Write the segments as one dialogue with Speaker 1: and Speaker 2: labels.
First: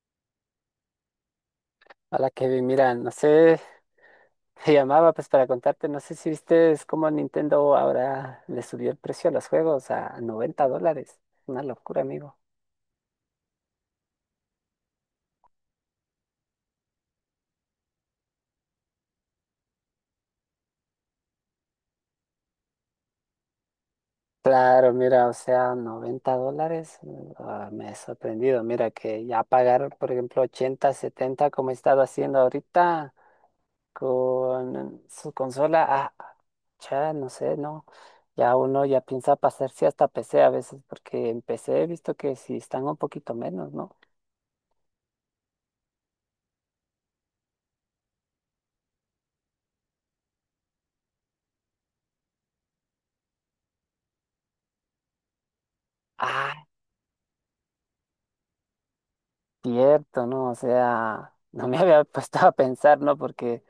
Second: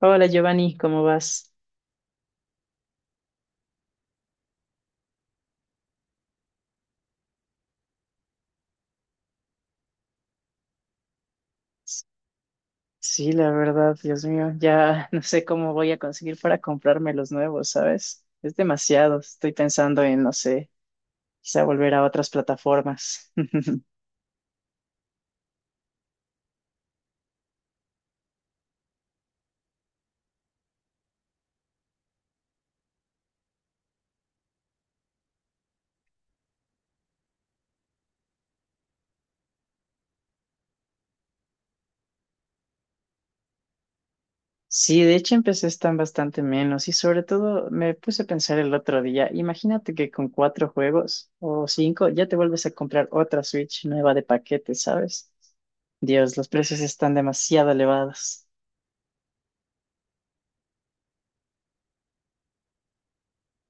Speaker 1: Hola Giovanni, ¿cómo vas?
Speaker 2: Hola Kevin, mira, no sé, te llamaba, pues, para contarte, no sé si viste cómo Nintendo ahora le subió el precio a los juegos a $90. Una locura, amigo.
Speaker 1: Sí, la verdad, Dios mío, ya no sé cómo voy a conseguir para comprarme los nuevos, ¿sabes? Es demasiado, estoy pensando en, no sé, quizá volver a otras plataformas.
Speaker 2: Claro, mira, o sea, $90, me he sorprendido. Mira que ya pagar, por ejemplo, 80, 70, como he estado haciendo ahorita con su consola, ya, no sé, no. Ya uno ya piensa pasarse hasta PC a veces, porque en PC he visto que si están un poquito menos, ¿no?
Speaker 1: Sí, de hecho empecé están bastante menos y sobre todo me puse a pensar el otro día, imagínate que con cuatro juegos o cinco ya te vuelves a comprar otra Switch nueva de paquete, ¿sabes? Dios, los precios están demasiado elevados.
Speaker 2: Cierto, ¿no? O sea, no me había puesto a pensar, ¿no? Porque,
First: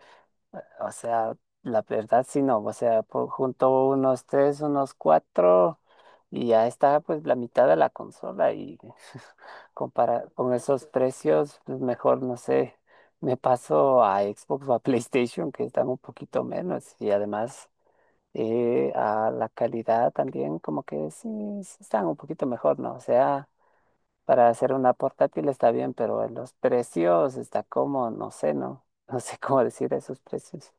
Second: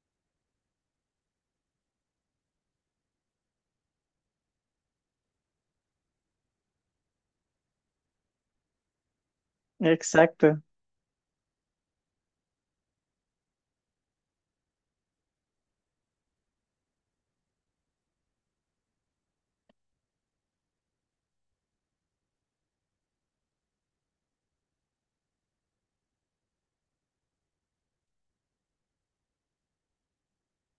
Speaker 2: o sea, la verdad sí, no. O sea, junto unos tres, unos cuatro, y ya está, pues, la mitad de la consola. Y comparar con
Speaker 1: Exacto.
Speaker 2: esos precios, pues mejor, no sé, me paso a Xbox o a PlayStation, que están un poquito menos. Y además, a la calidad también, como que sí, sí están un poquito mejor, ¿no? O sea. Para hacer una portátil está bien, pero en los precios está como, no sé, no, no sé cómo decir esos precios.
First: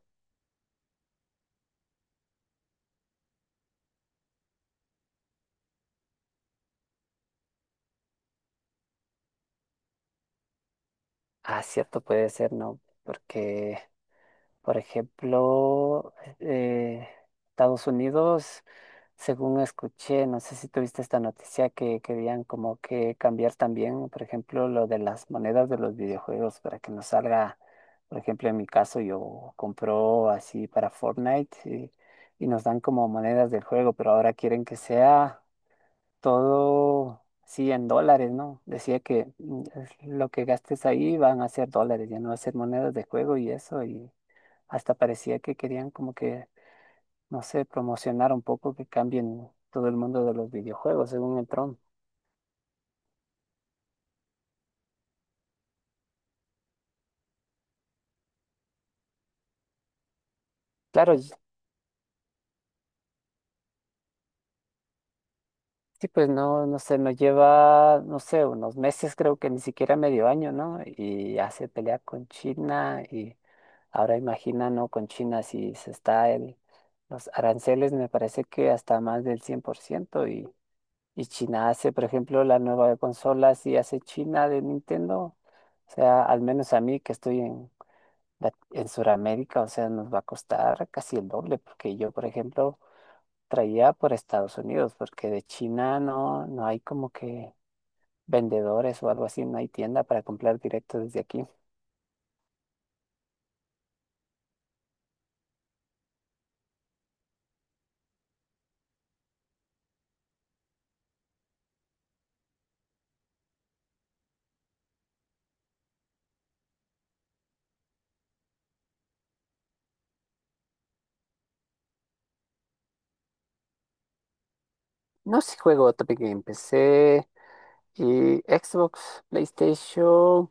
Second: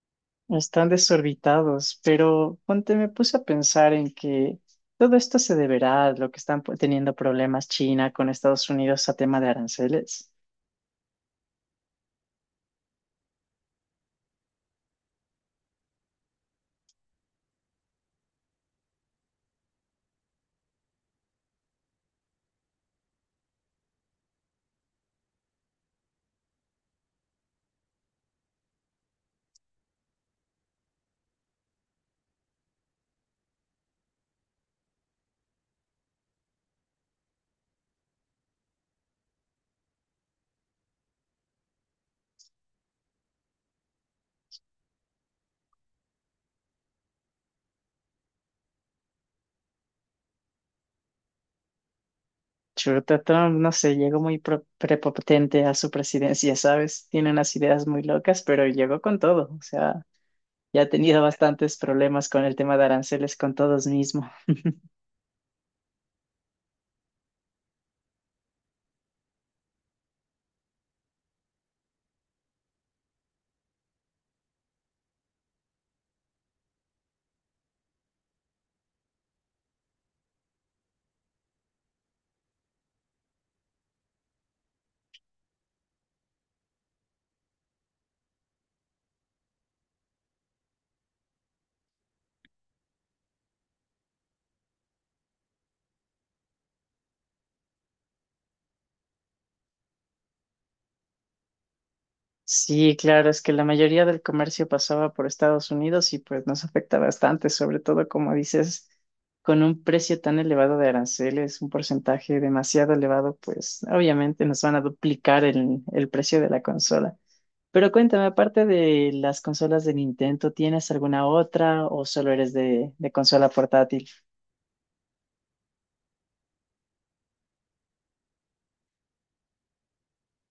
Speaker 1: Están desorbitados, pero ponte, me puse a pensar en que todo esto se deberá a lo que están teniendo problemas China con Estados Unidos a tema de aranceles.
Speaker 2: Ah, cierto, puede ser, no, porque... Por ejemplo, eh, Estados Unidos, según escuché, no sé si tuviste esta noticia, que querían como que cambiar también, por ejemplo, lo de las monedas de los videojuegos, para que no salga, por ejemplo, en mi caso yo compro así para Fortnite, y nos dan como monedas del juego, pero ahora quieren que sea todo, sí, en dólares, ¿no? Decía que es lo que gastes ahí van a ser dólares, ya no va a ser monedas de juego y eso, y hasta parecía que querían como que, no sé, promocionar un poco que cambien todo el mundo de los videojuegos, según el Tron.
Speaker 1: Chuta, Trump, no sé, llegó muy prepotente a su presidencia, ¿sabes? Tiene unas ideas muy locas, pero llegó con todo. O sea, ya ha
Speaker 2: Claro,
Speaker 1: tenido bastantes problemas con el tema de aranceles con todos mismos.
Speaker 2: sí, pues no, no sé, no lleva, no sé, unos meses, creo que ni siquiera medio año, ¿no? Y ya se pelea con China, y ahora imagina, ¿no? Con China si se está el, los aranceles, me parece que hasta más del 100%, y China hace, por ejemplo, la nueva consola, si hace China de Nintendo. O sea, al menos a mí, que estoy en, en Sudamérica, o sea, nos va a costar casi el doble, porque yo, por ejemplo, traía por Estados Unidos, porque de China no, no hay como que vendedores o algo así, no hay tienda para comprar directo desde aquí.
Speaker 1: Sí, claro, es que la mayoría del comercio pasaba por Estados Unidos y pues nos afecta bastante, sobre todo como dices, con un precio tan elevado de aranceles, un porcentaje demasiado elevado, pues obviamente nos van a duplicar el precio de la consola. Pero cuéntame, aparte de las consolas de Nintendo, ¿tienes alguna otra o solo eres de consola portátil?
Speaker 2: No sé, si juego Topic Game, PC y Xbox, PlayStation,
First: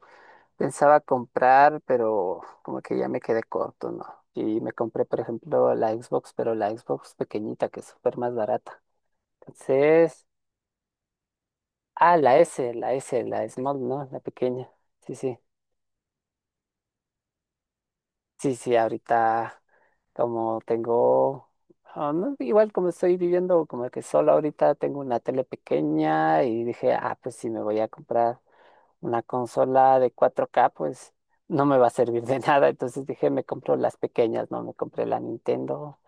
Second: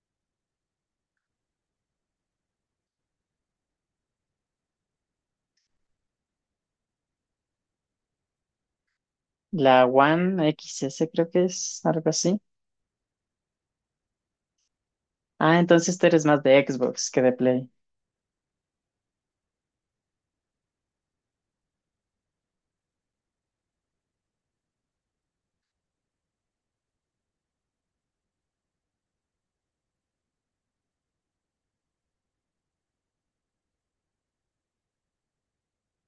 Speaker 2: pensaba comprar, pero como que ya me quedé corto, ¿no? Y me compré, por ejemplo, la Xbox, pero la Xbox pequeñita, que es súper más barata.
Speaker 1: La
Speaker 2: Entonces...
Speaker 1: One XS creo que es algo
Speaker 2: Ah, la
Speaker 1: así.
Speaker 2: S, la S, la small, ¿no? La pequeña. Sí, sí.
Speaker 1: Ah, entonces tú eres más de Xbox que de Play.
Speaker 2: Sí, sí, ahorita como tengo, ah, no, igual como estoy viviendo como que solo ahorita, tengo una tele pequeña y dije, ah, pues si me voy a comprar una consola de 4K, pues no me va a servir de nada. Entonces dije, me compro las pequeñas, ¿no? Me compré la Nintendo,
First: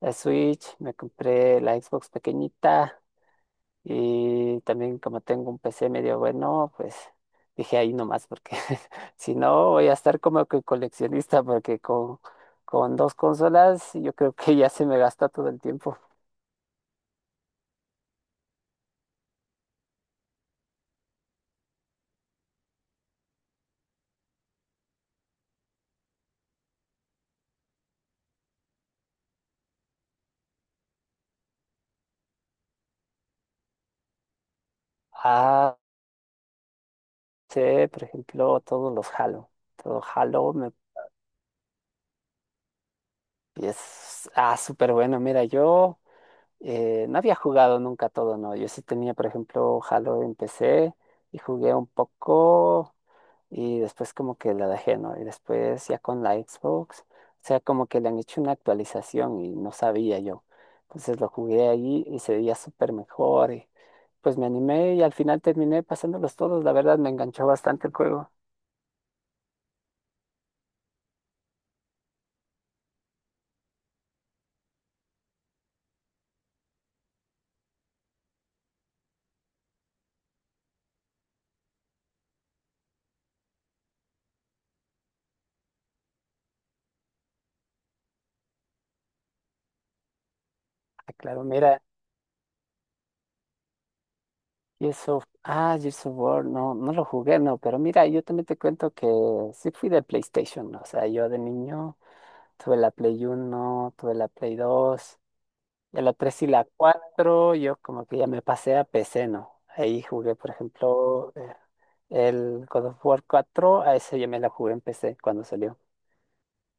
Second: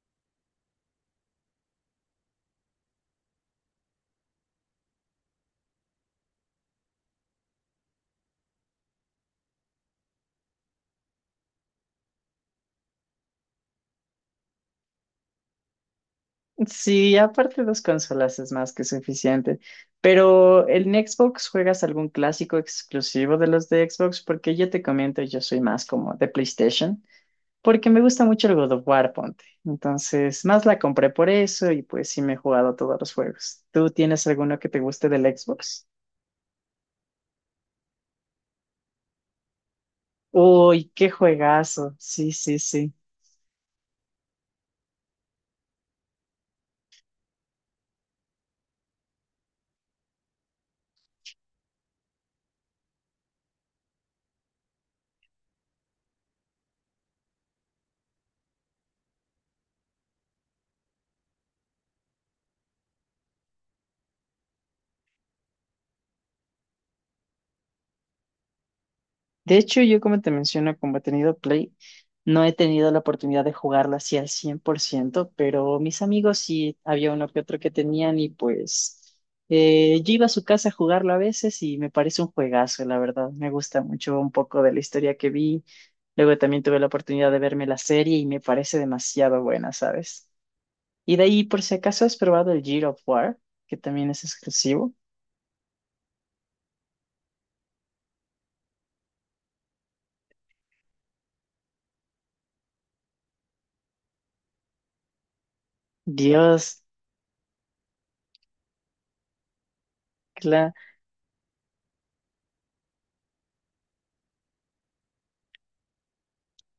Speaker 2: la Switch, me compré la Xbox pequeñita. Y también como tengo un PC medio bueno, pues dije ahí nomás, porque si no voy a estar como que coleccionista, porque con dos consolas yo creo que ya se me gasta todo el tiempo.
Speaker 1: Sí, aparte dos consolas es más que suficiente. Pero ¿en Xbox juegas algún clásico exclusivo de los de Xbox? Porque yo te comento, yo soy más como de PlayStation, porque me gusta mucho el God of War, ponte. Entonces, más la compré por eso y pues sí me he jugado todos los juegos. ¿Tú tienes alguno que te guste del
Speaker 2: Ah,
Speaker 1: Xbox?
Speaker 2: sí, por ejemplo, todos los Halo. Todo Halo me
Speaker 1: Uy, qué juegazo. Sí, sí, sí.
Speaker 2: es súper bueno. Mira, yo no había jugado nunca todo, no. Yo sí tenía, por ejemplo, Halo en PC y jugué un poco. Y después como que la dejé, ¿no? Y después ya con la Xbox, o sea, como que le han hecho una actualización y no sabía yo. Entonces lo jugué ahí y se veía súper mejor, y pues me animé, y al final terminé pasándolos todos, la verdad me enganchó bastante el juego.
Speaker 1: De hecho, yo como te menciono, como he tenido Play, no he tenido la oportunidad de jugarla así al 100 por ciento, pero mis amigos sí, había uno que otro que tenían y pues yo iba a su casa a jugarlo a veces y me parece un juegazo, la verdad. Me gusta mucho un poco de la historia que vi. Luego también tuve la oportunidad de verme la serie y me parece demasiado buena, ¿sabes?
Speaker 2: Ah,
Speaker 1: Y de
Speaker 2: claro,
Speaker 1: ahí, por si
Speaker 2: mira,
Speaker 1: acaso, ¿has probado el Gears of War, que también es exclusivo?
Speaker 2: Gears of War, no, no lo jugué, no, pero mira, yo también te cuento que sí fui de PlayStation, ¿no? O sea, yo de niño tuve la Play 1, tuve la Play 2. Ya la 3 y la
Speaker 1: Dios.
Speaker 2: 4, yo como que ya me pasé a PC, ¿no? Ahí jugué, por ejemplo, el God of War 4, a ese ya me la jugué en PC cuando salió.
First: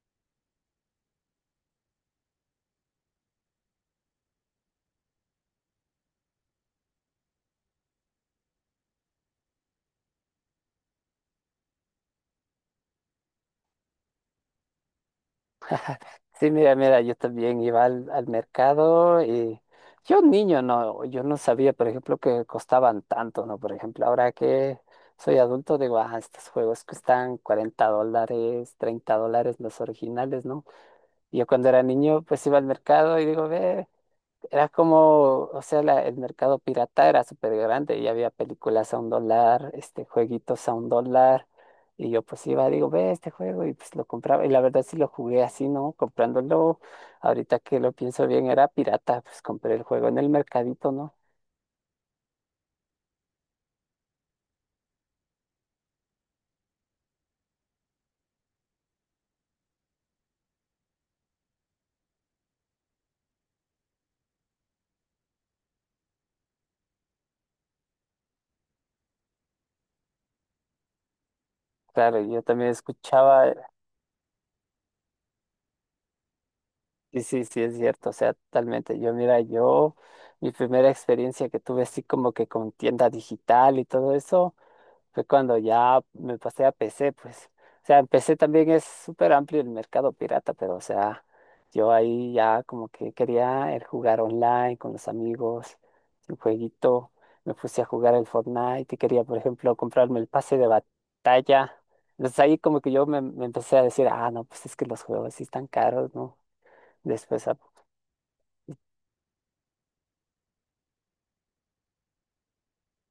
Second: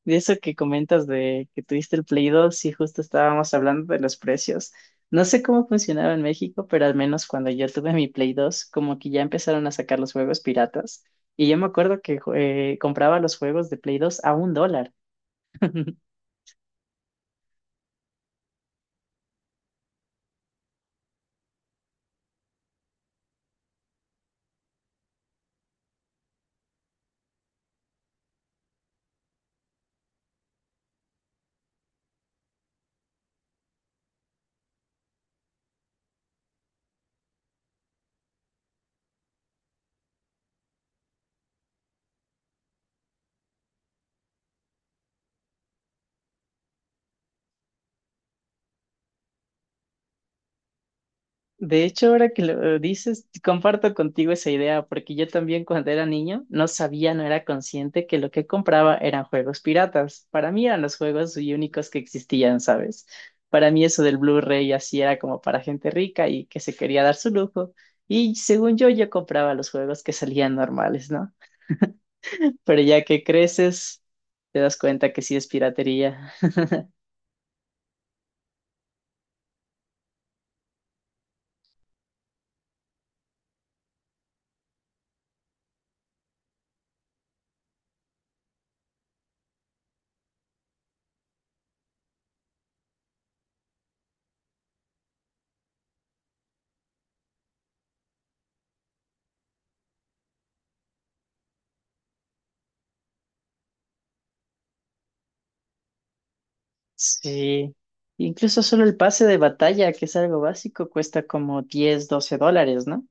Speaker 1: De eso que comentas de que tuviste el Play 2, sí, justo estábamos hablando de los precios. No sé cómo funcionaba en México, pero al menos cuando yo tuve mi Play 2, como que ya empezaron a sacar los juegos piratas. Y yo me acuerdo que compraba los juegos de Play 2 a un dólar.
Speaker 2: Sí, mira, mira, yo también iba al mercado, y yo, niño, no, yo no sabía, por ejemplo, que costaban tanto, ¿no? Por ejemplo, ahora que soy adulto, digo, ah, estos juegos cuestan $40, $30 los originales, ¿no? Y yo cuando era niño, pues iba al mercado y digo, ve. Era como, o sea, el mercado pirata era súper grande, y había películas a $1, este, jueguitos a $1. Y yo pues iba, digo, ve este juego y pues lo compraba. Y la verdad sí lo jugué así, ¿no? Comprándolo. Ahorita que lo pienso bien, era pirata, pues compré el juego en el mercadito, ¿no?
Speaker 1: De hecho, ahora que lo dices, comparto contigo esa idea, porque yo también cuando era niño no sabía, no era consciente que lo que compraba eran juegos piratas. Para mí eran los juegos y únicos que existían, ¿sabes? Para mí eso del Blu-ray así era como para gente rica y que se quería dar su lujo. Y según yo, yo compraba los juegos que salían normales, ¿no?
Speaker 2: Claro, y yo también
Speaker 1: Pero ya que
Speaker 2: escuchaba,
Speaker 1: creces, te das cuenta que sí es piratería.
Speaker 2: sí sí, sí, es cierto, o sea, totalmente. Yo, mira, yo, mi primera experiencia que tuve así como que con tienda digital y todo eso. Fue cuando ya me pasé a PC, pues. O sea, en PC también es súper amplio el mercado pirata, pero, o sea, yo ahí ya como que quería el jugar online con los amigos, un jueguito. Me puse a jugar el Fortnite y quería, por ejemplo, comprarme el pase de batalla. Entonces ahí como que yo me empecé a decir, ah, no, pues es que los juegos sí están caros, ¿no? Después...
Speaker 1: Sí, incluso solo el pase de batalla, que es algo básico, cuesta como 10 o 12 dólares, ¿no?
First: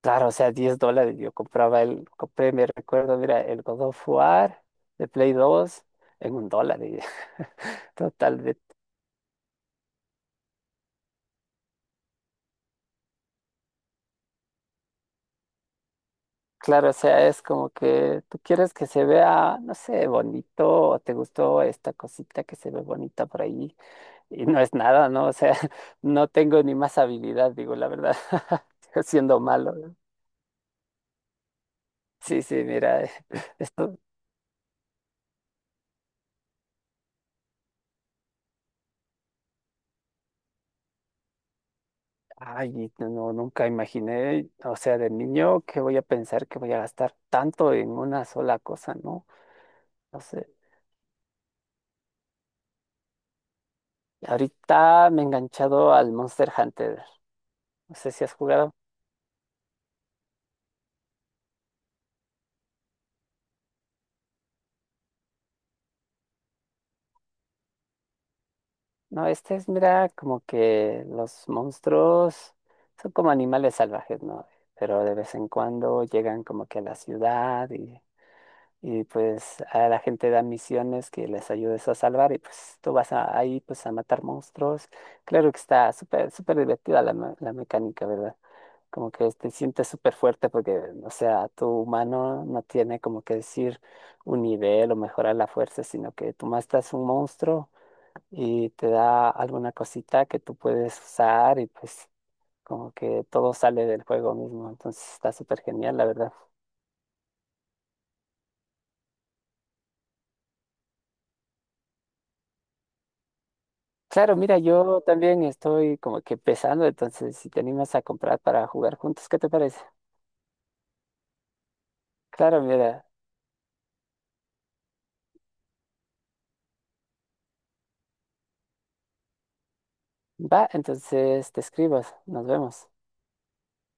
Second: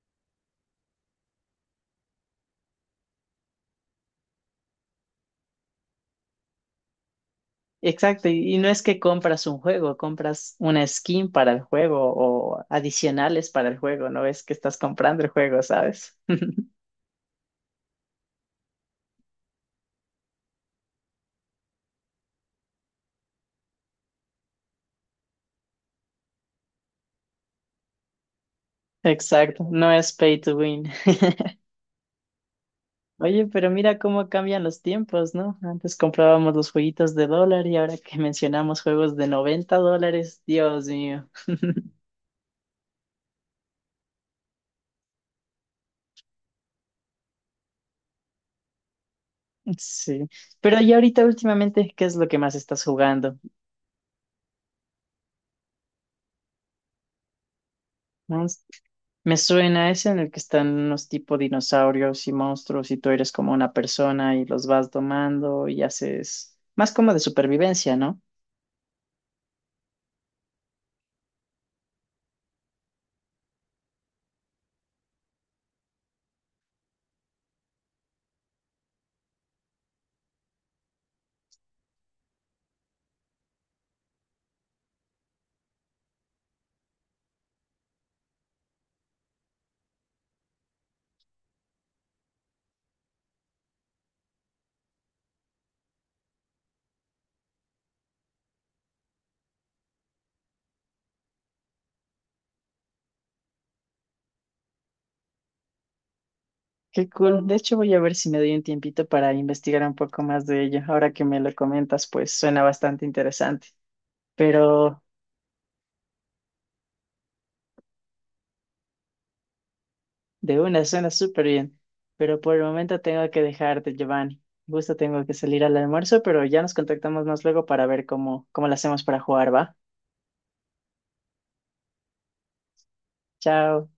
Speaker 2: Claro, o sea, $10. Yo compré, me recuerdo, mira, el God of War de Play 2 en $1. Y
Speaker 1: Exacto,
Speaker 2: total,
Speaker 1: y no es que compras un juego, compras una skin para el juego o adicionales para el juego, no es que estás comprando el juego, ¿sabes?
Speaker 2: claro, o sea, es como que tú quieres que se vea, no sé, bonito, o te gustó esta cosita que se ve bonita por ahí, y no es nada, ¿no? O sea, no tengo ni más habilidad, digo, la verdad, siendo
Speaker 1: Exacto,
Speaker 2: malo,
Speaker 1: no
Speaker 2: ¿no?
Speaker 1: es pay to win.
Speaker 2: Sí, sí, mira,
Speaker 1: Oye, pero mira
Speaker 2: esto.
Speaker 1: cómo cambian los tiempos, ¿no? Antes comprábamos los jueguitos de dólar y ahora que mencionamos juegos de 90 dólares, Dios mío.
Speaker 2: Ay, no, no, nunca imaginé, o sea, de niño, que voy a pensar que voy a gastar tanto en una sola cosa, ¿no? No
Speaker 1: Sí,
Speaker 2: sé.
Speaker 1: pero y ahorita últimamente, ¿qué es lo que más estás jugando?
Speaker 2: Ahorita me he enganchado al Monster Hunter. No sé si has
Speaker 1: Mm,
Speaker 2: jugado.
Speaker 1: me suena ese en el que están unos tipo dinosaurios y monstruos y tú eres como una persona y los vas domando y haces más como de supervivencia, ¿no?
Speaker 2: No, este es, mira, como que los monstruos son como animales salvajes, ¿no? Pero de vez en cuando llegan como que a la ciudad y pues a la gente da misiones que les ayudes a salvar, y pues tú ahí pues a matar monstruos. Claro que está súper, súper divertida la mecánica, ¿verdad? Como que te sientes súper fuerte porque, o sea, tu humano no tiene como que decir un nivel o mejorar la fuerza, sino que tú matas un monstruo y te da alguna cosita que tú puedes usar, y pues como que todo sale del juego mismo. Entonces está súper genial, la verdad.
Speaker 1: Qué cool. De hecho, voy a ver si me doy un tiempito para investigar un poco más de ello. Ahora que me lo comentas, pues suena bastante interesante.
Speaker 2: Claro, mira, yo
Speaker 1: Pero
Speaker 2: también estoy como que pesando, entonces si te animas a comprar para jugar juntos, ¿qué te parece?
Speaker 1: de una, suena súper bien. Pero por
Speaker 2: Claro,
Speaker 1: el momento
Speaker 2: mira,
Speaker 1: tengo que dejarte, Giovanni. Justo tengo que salir al almuerzo, pero ya nos contactamos más luego para ver cómo, cómo lo hacemos para jugar, ¿va?
Speaker 2: va, entonces te escribas, nos vemos.
Speaker 1: Chao.